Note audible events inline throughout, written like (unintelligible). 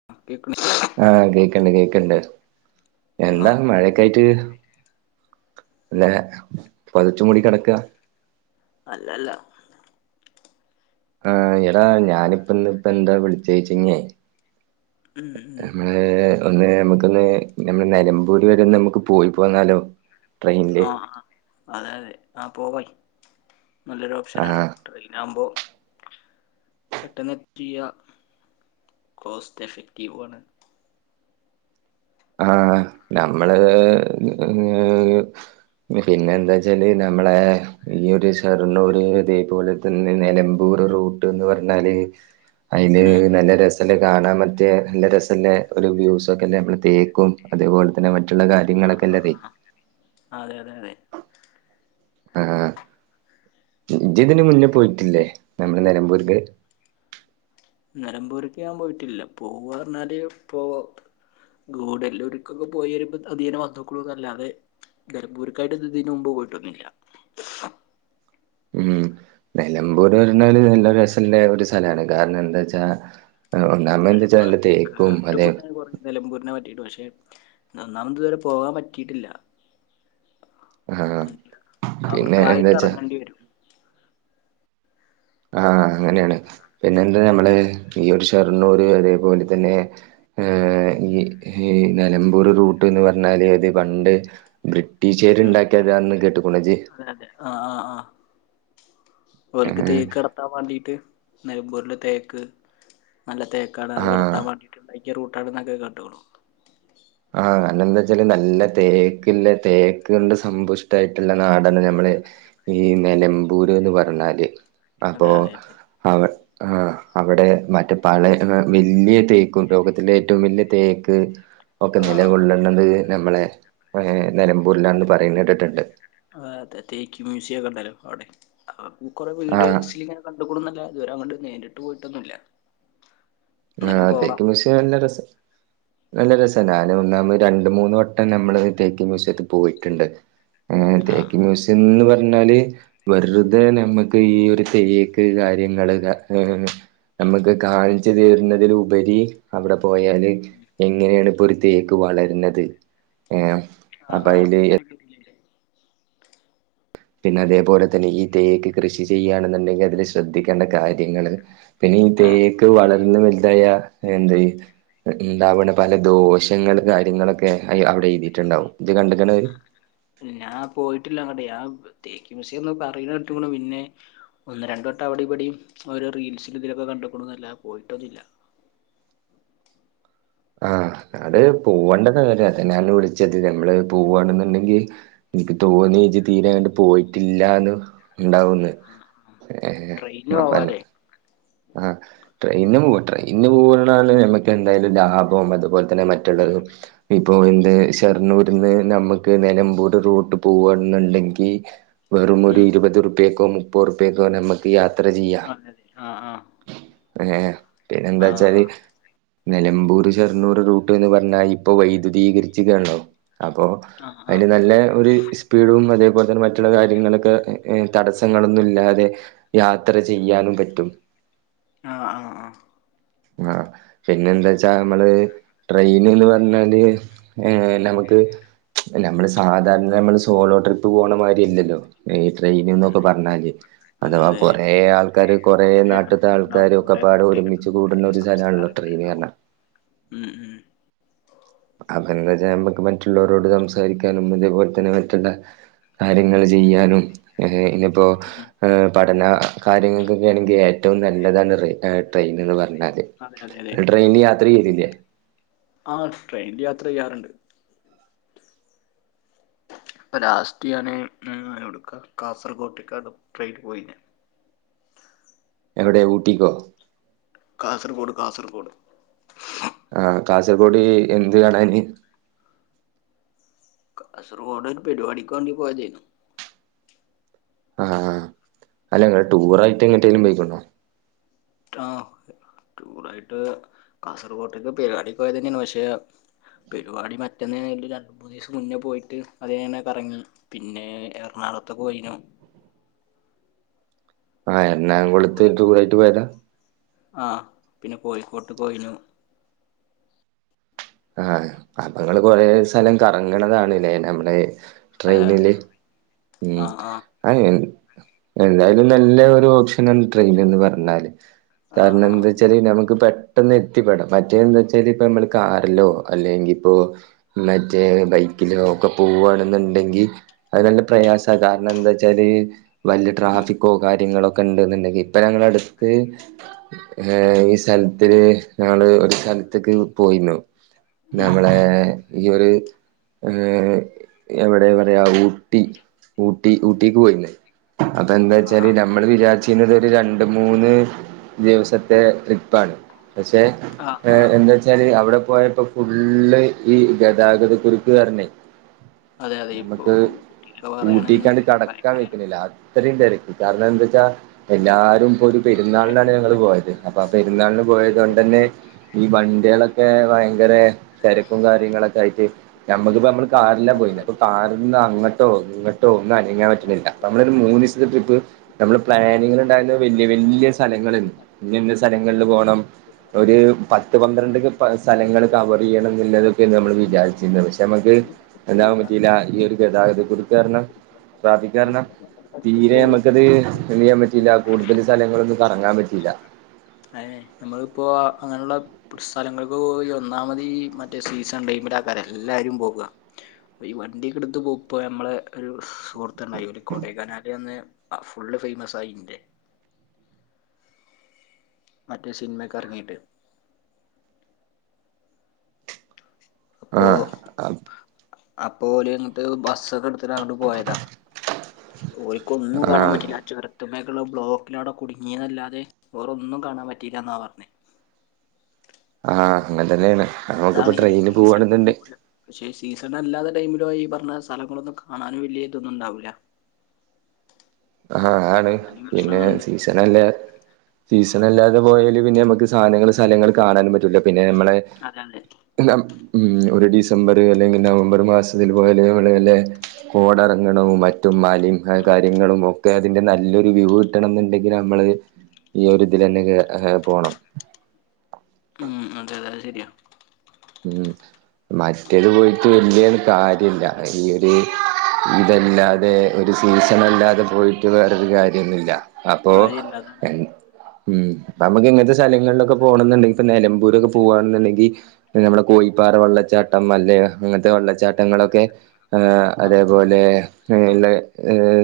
(unintelligible) ആഹ് കേക്ക്ണ്ട് കേക്ക്ണ്ട് ആ എന്താ മഴയക്കായിട്ട് അല്ല പതുച്ചു മുടി കിടക്ക അല്ലല്ല ആഹ് ടാ ഞാനിപ്പ ഇന്ന് ഇപ്പ എന്താ വിളിചേച്ചേന്നെ ഉം ഉം നമ്മ ഏഹ് ഒന്ന് നമുക്കൊന്ന് നമ്മളെ നിലമ്പൂര് വരെ ഒന്ന് നമുക്ക് പോയി പോന്നാലോ ട്രെയിനില് ആഹ് അതെ അതെ ആഹ് പോവായി നല്ലൊരു ഓപ്ഷനാണ് ആഹ് ട്രെയിനാവുമ്പോ പെട്ടെന്ന് എത്തിയ കോസ്റ്റ് എഫക്റ്റീവു ആണ് ആഹ് നമ്മള് ഏഹ് പിന്ന എന്താച്ചാല് നമ്മളെ ഈ ഒരു സർണ്ണൂര് ഇതേപോലെ തന്നെ നിലമ്പൂർ റൂട്ട്ന്ന് പറഞ്ഞാല് അതിന് ഉം നല്ല രസല്ല കാണാൻ പറ്റിയ നല്ല രസല്ല ഒരു വ്യൂസ ഒക്കെല്ലെ നമ്മള തേക്കും അതേപോലെ തന്നെ മറ്റുള്ള ആ കാര്യങ്ങളൊക്കെല്ലതെ ആ അതെ അതെ അതെ ആഹ് ജിതിന്റെ മുന്നേ പോയിട്ടില്ലേ നമ്മള് നിലമ്പൂര്ക്ക് നിലമ്പൂര്ക്ക് ഞാൻ പോയിട്ടില്ല പോവാറഞ്ഞാല് പോ ഗൂഡല്ലൂക്കൊക്കെ പോയി വരുമ്പോ അധീനെ വന്നോക്കളൂ എന്നല്ലാതെ നിലമ്പൂർക്കായിട്ട്ത് തിന് മുമ്പ് പോയിട്ടൊന്നുല്ല ഉം നിലമ്പൂർ പറഞ്ഞല് നല്ല രസള്ള ഒരു സ്ഥലാണ് കാരണെന്താച്ചാ ആഹ് ഒ (unintelligible) ത്തെ ട്ടക്കു (unintelligible) നിലമ്പൂരിനെ പറ്റിയിട്ടു പക്ഷെ ഒന്നാമത് തു പോകാൻ പറ്റിയിട്ടില്ല ആഹ് അല്ല പിന്നെ അവിട്ക്കായിട്ട് എന്താച്ചാ ഇറങ്ങണ്ടി വരും ആഹ് അങ്ങനെയാണ് പിന്നെന്ത നമ്മള് ഈയഒരു ഷെർണ്ണൂര് അതേപോലെ തന്നെ ഏഹ് ഈ ഇ നിലമ്പൂര് റൂട്ട്ന്ന് പറഞ്ഞാല് അത് പണ്ട് ബ്രിട്ടീ ഷാര് ഇണ്ടാക്കിയതാന്ന് കേട്ട്ക്കജ്ജ് തെ അതെ ആഹ് ആഹ് ആഹ് ഓൽക്ക് ഏഹ് തേക്കടത്താൻ വേണ്ടീട്ട് നെലമ്പൂരില് തേക്ക് നല്ല തേക്കാണ് അത് ആഹ് കടത്താൻ വേണ്ടിട്ടുണ്ടായി ഇ റൂട്ടാണന്നൊക്കെ കണ്ടോളു ആഹ് രണ ന്താ ച്ചാല് നല്ല തേക്ക്ല്ല തേക്ക് കൊണ്ട് സമ്പുഷ്ടായിട്ടുള്ള നാടാണ് ഞമ്മളെ ഈ നലമ്പൂര് എന്ന് പറഞ്ഞാല് അപ്പോ അതെ അതെ അതെ അവ ആഹ് അവിടെ മറ്റേ പഴയ വല്യ തേക്കും ലോകത്തില ഏറ്റവും വലിയ തേക്ക് ഓക്കെ ആ നില ആ കൊള്ളണത് നമ്മളെ ഏഹ് നിലമ്പൂരിലാണന്ന് പറയുന്ന കേട്ടിട്ടുണ്ട് ആഹ് അതെ തേക്ക് മ്യൂസിയം ഒക്കെ ഇണ്ടല്ലോ അവിടെ കൊറെ വീഡിയോ ആഹ് സീനാ കണ്ടൂക്കുണൊന്നൂല്ല ഇതുവരെ അങ്ങട്ട് നേരിട്ട് പോയിട്ടൊന്നുല്ല ആഹ് തേക്ക് മ്യൂസിയം നല്ല രസാ നല്ല രസാണ് ഞാൻ ഒന്നാമത് ഒരു രണ്ട് മൂന്ന് വട്ടം നമ്മള് തേക്ക് മ്യൂസിയത്ത് പോയിട്ടുണ്ട് ഏഹ് ആ തേക്ക് മ്യൂസിയന്ന് പറഞ്ഞാല് വെറുതെ നമ്മക്ക് ഈ ഒരു തേക്ക് കാര്യങ്ങള് ക ഏഹ് നമ്മക്ക് കാഴ് ച്ച തരുന്നതില് ഉപരി അവിടെ പോയാല് എങ്ങനെയാണ് ഇപ്പോ ഒരു തേക്ക് വളരുന്നത് ഏഹ് ആ അപ്പ അയില് (inaudible) പിന്നെ അതേപോലെ തന്നെ ഈ തേക്ക് കൃഷി ചെയ്യാണെന്നുണ്ടെങ്കില് അതില് ശ്രദ്ധിക്കേണ്ട കാര്യങ്ങള് പിന്നെ ഈ ആ തേക്ക് വളർന്ന് വലുതായ എന്തേ ഇണ്ടാവണ പല ദോഷങ്ങള് കാര്യങ്ങളൊക്കെ അയ് അവിടെ എഴുതിയിട്ടുണ്ടാവും ഇത് കണ്ട്ക്കണെ ഞാ പോയിട്ടില്ല അങ്ങടെ ആ തേക്ക് മ്യൂസിയെന്ന് പറയണ കേട്ടുക്കണു പിന്നെ ഒന്ന് രണ്ട് വട്ടം അവിടേം ഇവിടേം ഒരോ റീൽസിൽലും ഇതിലൊക്കെ കണ്ടുക്കണുന്നല്ലാതെ പോയിട്ടൊന്നും ഇല്ല ആഹ് അത് പോവണ്ട സംഗതിയാ അതിനാണല്ലോ വിളിച്ചത് നമ്മള് പോവാണെന്നുണ്ടെങ്കിൽ എനിക്ക് തോന്നി ഇജ്ജ് തീരാ അങ്ങട് പോയിട്ടില്ലാന്ന് ഉണ്ടാവൂന്ന് ഏഹ് ട്രെയിന് നാപ്പല്ലേ പോവാലേ ആഹ് ട്രെയിന് പോവാം ട്രെയിന് പോവണതാണ് നമ്മക്ക് എന്തായാലും ലാഭം അതുപോലെ തന്നെ ഉം മറ്റുള്ളതും ഇപ്പൊ എന്ത് ഷർണ്ണൂരിന്ന് നമുക്ക് നിലമ്പൂറ് റൂട്ട് പോവാണെന്നുണ്ടെങ്കി വെറും ഒരു ഉം ഇരുപതുറുപ്പ്യക്കും മുപ്പത് ഉറുപ്പ്യക്കോ നമ്മക്ക് യാത്ര ചെയ്യാം അതെ അതെ ആഹ് ആഹ് ഏഹ് പിന്നെന്താച്ചാല് ആഹ് നിലമ്പൂര് ഷെർണൂര് റൂട്ട് എന്ന് പറഞ്ഞാല് ഇപ്പൊ വൈദ്യുതീകരിച്ച്ക്കാണല്ലോ അപ്പോ ആഹ് ആഹ് അയില് നല്ലെ ഒരു (unintelligible) ടും അതേപോലെ തന്നെ മറ്റുള്ള കാര്യങ്ങളൊക്കെ തടസ്സങ്ങളൊന്നും ഇല്ലാതെ യാത്ര ചെയ്യാനും പറ്റും ആഹ് ആഹ് ആഹ് ആഹ് പിന്നെ എന്താച്ചാ നമ്മള് ട്രെയിൻന്ന് പറഞ്ഞാല് ഏഹ് നമ്മക്ക് നമ്മള് സാധാരണ നമ്മള് സോളോ ട്രിപ്പ് പോകണ മാതിരി അല്ലല്ലോ ഈ ട്രെയിന് ഉം എന്നൊക്കെ ഉം പറഞ്ഞാല് അതെ അഥവാ അതെ അതെ കൊറെ ആൾക്കാാര് കൊറേ നാട്ട് പ്പത്തെ ആൾക്കാരുണ്ടാവും ആൾക്കാരും ഒക്കെ കൊറേ പാടെ ഒരുമിച്ച് നാട്ടുകാരുണ്ടാവും കൂടുന്ന കൊറേ ഒരു സ്ഥലാണല്ലോ ട്രെയിന് സംസ്കാരങ്ങളുണ്ടാവും പറഞ്ഞാ ഉം ഉം (unintelligible) നമ്മക്ക് മറ്റുള്ളവരോട് സംസാരിക്കാനും അതേപോലെ തന്നെ മറ്റുള്ള കാര്യങ്ങള് ചെയ്യാനും ഏഹ് ഇനിപ്പോ ഏഹ് പഠന കാര്യങ്ങൾക്കൊക്കെ ആണെങ്കി ഏറ്റവും നല്ലതാണ് റെ ട്രെയിൻ എന്ന് പറഞ്ഞാല് അതെ അതെ അതെ ട്രൈയിനി യാത്ര ചെയ്തില്ലേ ആഹ് ട്രെയിനിൽ യാത്ര ചെയ്യാറുണ്ട് ഇപ്പം ലാസ്റ്റ് ഞാന് ഉം (unintelligible) കാസർകോട്ട്ക്കാ ട്രെയിൻ പോയിനെ എവിടെ ഊട്ടിക്കോ കാസർഗോഡ് കാസർഗോഡ് ആഹ് കാസർഗോഡ് എന്ത് കാണാന് കാസർകോഡ് പരിപാടിക്ക് വേണ്ടി പോയതേരുന്നു ആഹ് അല്ല ഇങ്ങള് ടൂർ ആയിട്ട് എങ്ങട്ടേലും പോയിക്കണ്ണോ (unintelligible) ആയിട്ട് കാസർഗോട്ടേക്ക് പെരിപാടിക്ക് പോയതേനി പക്ഷെ പെരുപാടി (unintelligible) മൂന്നിസം മുന്നേ പോയിട്ട് അതിയെ ഇങ്ങനെ കറങ്ങി പിന്നെ എറണാകുളത്ത് പോയിനു ആഹ് എറണാകുളത്ത് ദൂ (unintelligible) പോയത ആഹ് പിന്നെ കോഴിക്കോട്ട് പോയിനു ആഹ അപ്പങ്ങള്ൾ കൊറെ സ്ഥലം കറങ്ങണതാണ്ല്ലേ നമ്മലെ അതെ അതെ ട്രെയിനില് ഉം ആഹ് ആഹ് (unintelligible) എന്തായാലും നല്ല ഒരു ഓപ്ഷനാണ് ട്രെയിൻ എന്ന് പറഞ്ഞാല് ആഹ് കാരണം എന്താ ആഹ് വെച്ചാല് നമ്മുക്ക് പെട്ടെന്ന് എത്തിപ്പെടാം മറ്റേ എന്താ വെച്ചാല് ഇപ്പ നമ്മള് കാ ല്ലോ അല്ലെങ്കി ഇപ്പോ മറ്റേ ബൈക്കിലോ ഒക്കെ പോവവാണെന്നുണ്ടെങ്കിൽ അത് നല്ല പ്രയാസമാണ് കാരണം എന്താ വച്ചാല് ഉം വലിയട്രാഫിക്കോ കാര്യങ്ങളൊക്കെ ഉണ്ടെന്നുണ്ടെങ്കിൽ ഇപ്പൊ ഞങ്ങളുടെ അടുത്ത് ഏഹ് ഈ സ്ഥലത്തില് ഞങ്ങള് ഒരു സ്ഥലത്തേക്ക് പോയിന്നു ഉം നമ്മളെ ഉം ഈ ഒരു എവിടെ പറയാ ഊട്ടി ഊട്ടി ഊട്ടിക്ക് പോയില്ലേ അതെന്താ ആഹ് വെച്ചാല് ആഹ് നമ് നമ്മൾ വിചാരിച്ചിരുന്നത് ഒരു രണ്ടു മൂന്ന് ദിവസത്തെ ട്രിപ്പാണ് പക്ഷെ ആഹ് ആഹ് എന്താ വച്ചാല് അവിടെ പോയപ്പോ ഫുള്ള് ഈ ഗതാഗത കുരുക്ക് കാരണേ അതെ അതെ ഇപ്പൊ നമ്മക്ക് ഊട്ടിക്കെ ഊട്ടിക്കണ്ട് പറയാണെന്നുണ്ടെങ്കിൽ കടക്കാൻ ഭയങ്കര പറ്റണില്ല (unintelligible) അത്രേ തിരക്ക് കാരണം എന്താന്നു വെച്ചാ എല്ലാരും ഇപ്പൊ ഒരു പെരുന്നാളിനാണ് ഞങ്ങള് മറ്റേ പോയത്. എന്താ പറയാ അപ്പൊ ആ പെരുന്നാളിന് പോയത് ഇതിന്റെ കൊണ്ട്തന്നെ ട്രെയിൻ ഈ വണ്ടികളൊക്കെ ഭയങ്കര തിരക്കും കാര്യങ്ങളൊക്കെ ആയിട്ട് നമ്മുക്കിപ്പ നമ്മള് കാറില്ലാ പോയത്. അപ്പൊ ഇതിന്റെ കാറിൽ നിന്ന് അങ്ങോട്ടോ ഇങ്ങോട്ടോ ഒന്നും അനങ്ങാൻ പറ്റുന്നില്ല അപ്പ നമ്മള് ഒരു മൂന്നു ദിവസത്തെ ട്രിപ്പ് നമ്മള് പ്ലാനിങ്ങിൽ ഉണ്ടായിരുന്നത് വല്യ വല്യ സ്ഥലങ്ങള് ഇന്നന്ന സ്ഥലങ്ങളിൽ പോണം. ഒരു പത്ത് പന്ത്രണ്ട് സ്ഥലങ്ങൾ കവർ ചെയ്യണം ഇല്ല എന്നതൊക്കെ നമ്മൾ വിചാരിച്ചിരുന്നത് പക്ഷേ നമ്മക്ക് എല്ലാവും കാരണം പറ്റിയില്ല ഈ ഒരു ഗതാഗതകുരുക്കു കാരണം ട്രാഫിക്കാരണം നമ്മക്ക് തീരെ പോയി നമ്മുക്കത് എന്ത് ചെയ്യാൻ പറ്റില്ല കൂടുതൽ സ്ഥലങ്ങളൊന്നും കറങ്ങാൻ പറ്റിയില്ല അതെ നമ്മളിപ്പോ അങ്ങനുള്ള ഇപ്പം ഒരു സ്ഥലങ്ങൾക്ക് പോ ഒന്നാമതി മറ്റേ സീസൺ ടൈമിലാ ആക്കാര് എല്ലാരും പോക ഈ വണ്ടിയൊക്കെ എടുത്ത് പോകപ്പോയ നമ്മടെ ഒരു സുഹൃ ത്തുണ്ടായി ഒരു കൊടേകനാലിൽ വന്ന് ഫുള്ള് ഫേമസ് ആയി ഇന്റെ മറ്റേ സിനിമയൊക്ക ഇറങ്ങിയിട്ട് അപ്പോ ആഹ് അപ്പോ ഓള് ങ്ങട്ട് ബസ്സൊക്കെ എടുത്തിട്ട് അങ്ങോട്ട് പോയതാ ഓല് ക്കൊന്നും കാണാൻ ആഹ് പറ്റില്ല ചൊരത്തു മെ കുള്ള ബ്ലോക്ക് ലവിടെ കുടുങ്ങിയതല്ലാതെ വേറൊന്നും കാണാൻ പറ്റയില്ല എന്നാ പറഞ്ഞ ആഹ് അങ്ങനെ തന്നെയാണ് നമ്മക്ക് അതാണ് ഇപ്പോ ഈ ട്രെയിനിൽ സീസൺ ടൈമില് പോകുവാണെന്നുണ്ട പോലും പക്ഷെ സീസൺല്ലാത്ത ടൈമിലോ ഈ പറഞ്ഞ സ്ഥലങ്ങളൊന്നും കാണാനും വലിയ ഇതൊന്നും ഉണ്ടാവൂല ആഹ് ആഹണ് അങ്ങനെയും പിന്നെ പ്രശ്നങ്ങളുണ്ട് സീസൺ അല്ലേ സീസൺ അല്ലാതെ പോയല് പിന്നെ നമ്മുക്ക് സാധങ്ങള്, സ്ഥലങ്ങള്, കാണാനും പറ്റൂല്ല പിന്നെ നമ്മളെ അതെ അതെ ഉം ഒരു ഡിസംബർ അല്ലെങ്കിൽ നവംബർ മാസത്തിൽ പോയാൽ അല്ലേ കോട ഇറങ്ങണവും മറ്റും മലെ ഉം കാര്യങ്ങളും ഒക് കെ അതിന്റെ നല്ലൊരു വ്യൂ കിട്ടണം എന്നുണ്ടെങ്കിൽ നമ്മള് ഈ ഒരു ഇതിൽ തന്നെ കേറ പോണം. ഉം അതെ അതെ ശരിയാ. ഉം മറ്റേത് പോയിട്ട് വല്യ ഒരു കാര്യമില്ല ഇ ഒര് ഇതല്ലാതെ ഒരു സീസൺ അല്ലാതെ പോയിട്ട് വേറൊരു കാര്യം ഇല്ല അപ്പോ കാര്യമില്ല അതാണ് എ ഉം അപ്പ നമ്മുക്ക് ഇങ്ങനത്തെ സ്ഥലങ്ങളിലൊക്കെ പോകണം എന്നുണ്ടെങ്കിൽ ഇപ്പൊ നിലമ്പൂരൊക്കെ പോവാണെന്നുണ്ടെങ്കി പിന്ന നമ്മുടെ കോഴിപ്പാറ വെള്ളച്ചാട്ടം അല്ലേ അങ്ങനത്തെ വെള്ളച്ചാട്ടങ്ങളൊക്കെ ആ ആ ആ അതേപോലെ ഇങ്ങനെ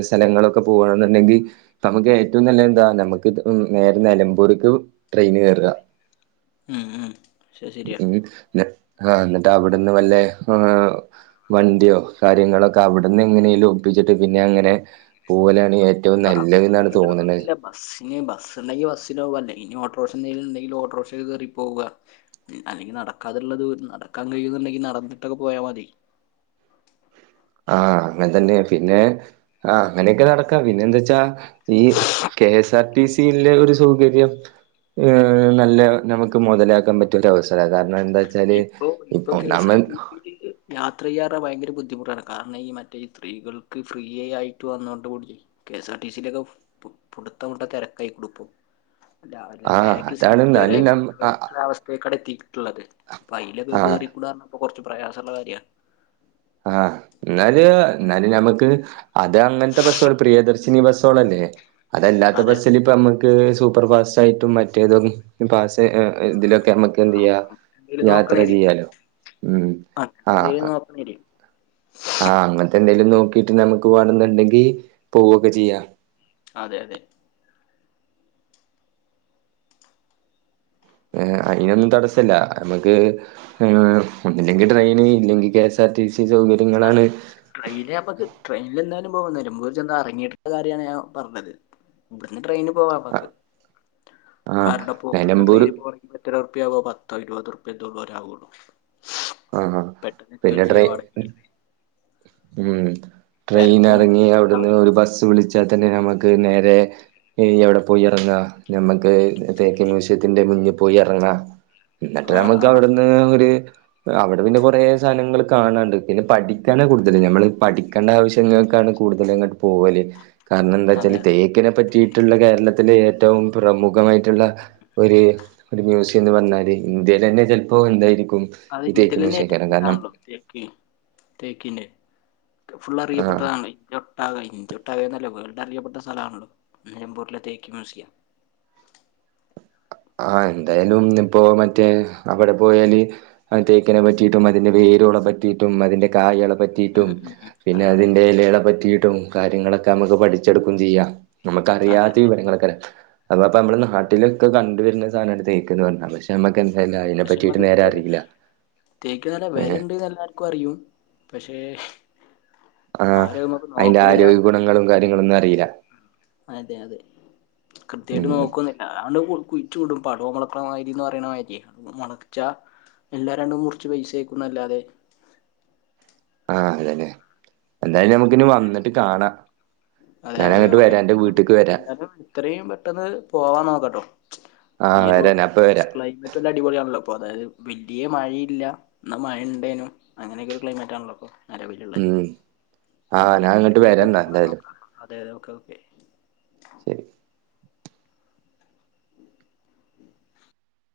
സ്ഥലങ്ങളൊക്കെ പോകണെന്നുണ്ടെങ്കിൽ നമുക്ക് ഏറ്റവും നല്ല എന്താ നമ്മുക്ക് ത് നേര നലമ്പൂര്ക്ക് ട്രെയ്ന് കേറാ ഉം ഉം ശരി ശരിയാ ഉം ആ ന്നിട്ട് അവിട്ന്ന് വല്ലേ ആ വണ്ടിയോ കാര്യങ്ങളൊക്കെ അവിട്ന്ന് എങ്ങനെലും ഒപ്പിച്ചിട്ട് പിന്നെങ്ങനെ പോവലാണ് ഏ റ്റവും നല്ലത് അവിടുന്ന് ന്നാണ് തോന്ന്ണത് ഒപ്പിക്കണമെന്നില്ല ബസ്സിന് ബസ് ണ്ടെങ്കി ബസ്സില് പോക അല്ലങ്കി ഇനി ഓട്ടോർക്ഷന്തേലും ണ്ടെങ്കിൽ ഓട്ടോർക്ഷക്ക് കേറി പോവാ അല്ലെങ്കി നടക്കാതുള്ളത് നടക്കാൻ കഴിയുന്നുണ്ടെങ്കിൽ നടന്നിട്ടൊക്കെ പോയാ മതി ആ അങ്ങൻ തന്നെ പിന്നെ ആ അങ്ങനെക്കെ നടക്കാ പിന്നെ എന്താച്ചാ ഈ K S R T C യിലെ ഒരു സൗകര്യം ഏ നല്ല നമുക്ക് മുതലാക്കാൻ പറ്റിയൊരു അവസര കാരണം എന്താ വെച്ചാല് ഇപ്പൊ ഇപ്പൊ കെ സ് ആർ ഒന്നാമൻ ടി സി ക്ക് യാത്രയ്യാറ്ഞ്ഞാ ഭയങ്കര ബുദ്ധിമുട്ടാണ് കാരണം ഈ മറ്റേ ഈ സ്ത്രീകൾക്ക് ഫ്രീയ ആയിട്ട് വന്നതൊണ്ട് കൂടി K S R T C യിലൊക്കെ പുട് പുട്ത്തം വ്ട്ട തെരക്കായ്ക്കുണു പ്പൊ അല്ല അല്ല ആഹ് ബാക്ക് അതാണ് സീറ്റില് വരെ എന്നാലും പ നം ആഹ് (unintelligible) അവസ് അ കടത്തിയിട്ടുള്ളത് അപ്പൊ അയ്ലൊക്കെ ആഹ് കേറിക്കൂടാർഞ്ഞാ പ്പൊ കൊർച്ച് പ്രയാസള്ള കാര്യാണ് ആ ന്നാല് ന്നാ പിന്നെ ഞമ്മക്ക് അത് അങ്ങൻത്തെ ബസ്സോൾ പ്രിയദർശിനി ബസ്സോളല്ലേ അതല്ലാത്ത അതെ അതെ ബസ്സില് പ്പ മ്മക്ക് സൂപ്പർ ഫാസ്റ്റായിട്ടും മറ്റേത് പാസ് ഇതിലൊക്കെ നമ്മക്ക് എന്ത് ആ യ്യാ അങ്ങനത്തെ എന്തെങ്കിലും യാത്ര നോക്കണേരി ചെയ്യാലോ ഉം ആ അങ്ങനത്തെ (unintelligible) ആ അങ്ങൻത്തെന്തേലും നോക്കിട്ട് നമുക്ക് വേണന്നുണ്ടെങ്കി പോവൊക്കെ ചെയ്യാ അതെ അതെ ഏ അയ്നൊന്നും തടസ്സല്ല നമക്ക് ഏ ഒന്നില്ലെങ്കിൽ ട്രെയിന് ഇല്ലെങ്കി K S R T C സൗകര്യങ്ങളാണ് ട്രെയ്ൽ അപ്പക്ക് ട്രെയിന്ൽ എന്താലും പോകും നെലമ്പൂര് ചെന്ന് എറങ്ങീട്ട്ള്ള കാര്യാണ് ഞൻ പറഞ്ഞത് ഇവിടുന്ന് ട്രെയിന് പോവാമ്മക്ക് ആഹ് കാരുടെ പോ ഇവിടുന്ന് നിലമ്പൂർ ട്രെയിന് പോവാ ഇ എത്ര റുപ്യാവോ പത്തോ ഇരുപത് റുപ്യ എന്തേ ഉള്ളൂ ഒരവുള്ളൂ ആഹ് പെട്ടെന്ന് പിന്നെ തുചിയ വട ട്രെയിൻ ഉം ട്രെയിൻ തിരക്കും എറങ്ങി ബ്ലോക്കൊന്നും അവിടുന്ന് ഉണ്ടാവില്ലല്ലോ ഒരു ബസ് വിളിച്ച് ച്ചാ തന്നെ നമക്ക് നേരെ എവിടെ പോയി എറങ്ങാ നമക്ക് തേക്ക് തേക്കിൻ മ്യൂസിയത്തില് മൂസി യത്തിന്റെ മുന്നിൽ പോയി എറങ്ങ എന്നിട്ട് ആഹ് നമുക്ക് ആഹ് അവിടുന്ന് ഒരു അവിടെ പിന്നെ കുറെ സാധനങ്ങള് കാണാണ്ട് പിന്നെ പഠിക്കാനാ കൂടുതൽ ഞമ്മള് പഠിക്കേണ്ട ആവശ്യങ്ങൾക്കാണ് കൂടുതല അങ്ങട്ട് പോവല് കാരണം എന്താ അതെ വെച്ചാല് അതെ തേക്ക് ക്കിനെ പറ്റിയിട്ടുള്ള കേരളത്തിലെ ഏറ്റവും പ്രമുഖമായിട്ടുള്ള ഒരു മ്യസ ന്ന് പറഞ്ഞാല് ഇന്ത്യയിലന്നെ ചെൽപ്പോ എന്തായിരിക്കും അത് ഈ തേക്ക് ഇന്ത്യലന്നെ മ്യൂസിയം ഏറ്റവും കാരണം കാരണം വലുതാണല്ലോ തേക്ക തേക്കിന്റെ ക്കെ ഫുൾ ആ അറിയപ്പെട്ടതാണ് ആകെ ഇന്ത്യ ഒട്ടാകന്നല്ല വേൾഡ് അറിയപ്പെട്ട സ്ഥലണല്ലോ നിലമ്പൂരിലെ തേക്ക് മ്യൂസിയം ആ എന്തായാലും ഇപ്പോ മറ്റേ അവിടെ പോയാല് ആ തേക്കനെ പറ്റിയിട്ടും അതിന്റെ വേരുകളെ പറ്റിയിട്ടും അതിന്റെ കായകളെ ഉം പറ്റിയിട്ടും ഉം ഉം പിന്നെ അതെ അതെ അതിന്റെ ഇലകളെ പറ്റിട്ടും കാര്യങ്ങളൊക്കെ നമുക്ക് പഠിച്ചെടുക്കും ചെയ്യാ നമുക്ക അതെ അറിയാത്ത അതെ വിവരങ്ങളെക്കരം അപ്പൊ അപ്പൊ നമ്മള് നാട്ടിലൊക്കെ കണ്ടുവരുന്ന സാധനാണ് തേക്ക് എന്ന് പറഞ്ഞ പക്ഷെ നമ്മക്ക് എന്തായാലും അ അതിനെ പക്ഷേ പറ്റിയിട്ട് നമക്ക നേരെ അറിയില്ല തേക്ക് നല്ല ഏഹ് വിലണ്ട്ന്ന് ല്ലാ ർക്കും അറിയും പക്ഷേ ആഹ് ആരും അയ്മക്ക് അതിന്റെ ആരോഗ്യ നോക്കലില്ലാന്ന ഗുണങ്ങളും കാര്യങ്ങളൊന്നും അറിയില്ല (unintelligible) അതെ അതെ കൃത്യയിട്ട് ഉം നോക്കുന്നില്ല അ കുഴ് കുയ്ച്ചുടും പടു മൊൾക്ക് ണമാരി ന്ന് പറയ്ണ മാരിയ് മുളച്ച എല്ലാര രണ്ടും മുറിച്ച് പൈസ ആക്കുംന്നല്ലാതെ ആ അതന്നെ എന്തായാലും നമുക്ക് നി വന്നിട്ട് കാണാ അതെ അത ഓക്കെ എന്നാലും വരാം എന്താലും എത്രയും പെട്ടെന്ന് പോവാൻ നോക്കട്ടോ ആഹ് ഈയൊരു വരാം ഞാൻ ഇപ്പ വരാം ക്ലൈമറ്റ് ല്ല അടിപൊളിയാണല്ലോ അപ്പൊ അതായത് വലിയ മഴയില്ല ന്നാ മഴണ്ടേനും അങ്ങനെയൊക്കെ ഒരു ക്ലൈമറ്റ് ആണല്ലോ പ്പൊ നിലവിലുള്ളത് ഉം ആഹ് പിന്നെ ഞാൻ ഇതില ഇങ്ങട്ട് തന്നെയാണ് വരാ വേറി ന്നാ കൂ എന്തായാലും നോക്ക അതെ അതക്കെക്കെ ശരി (inaudible)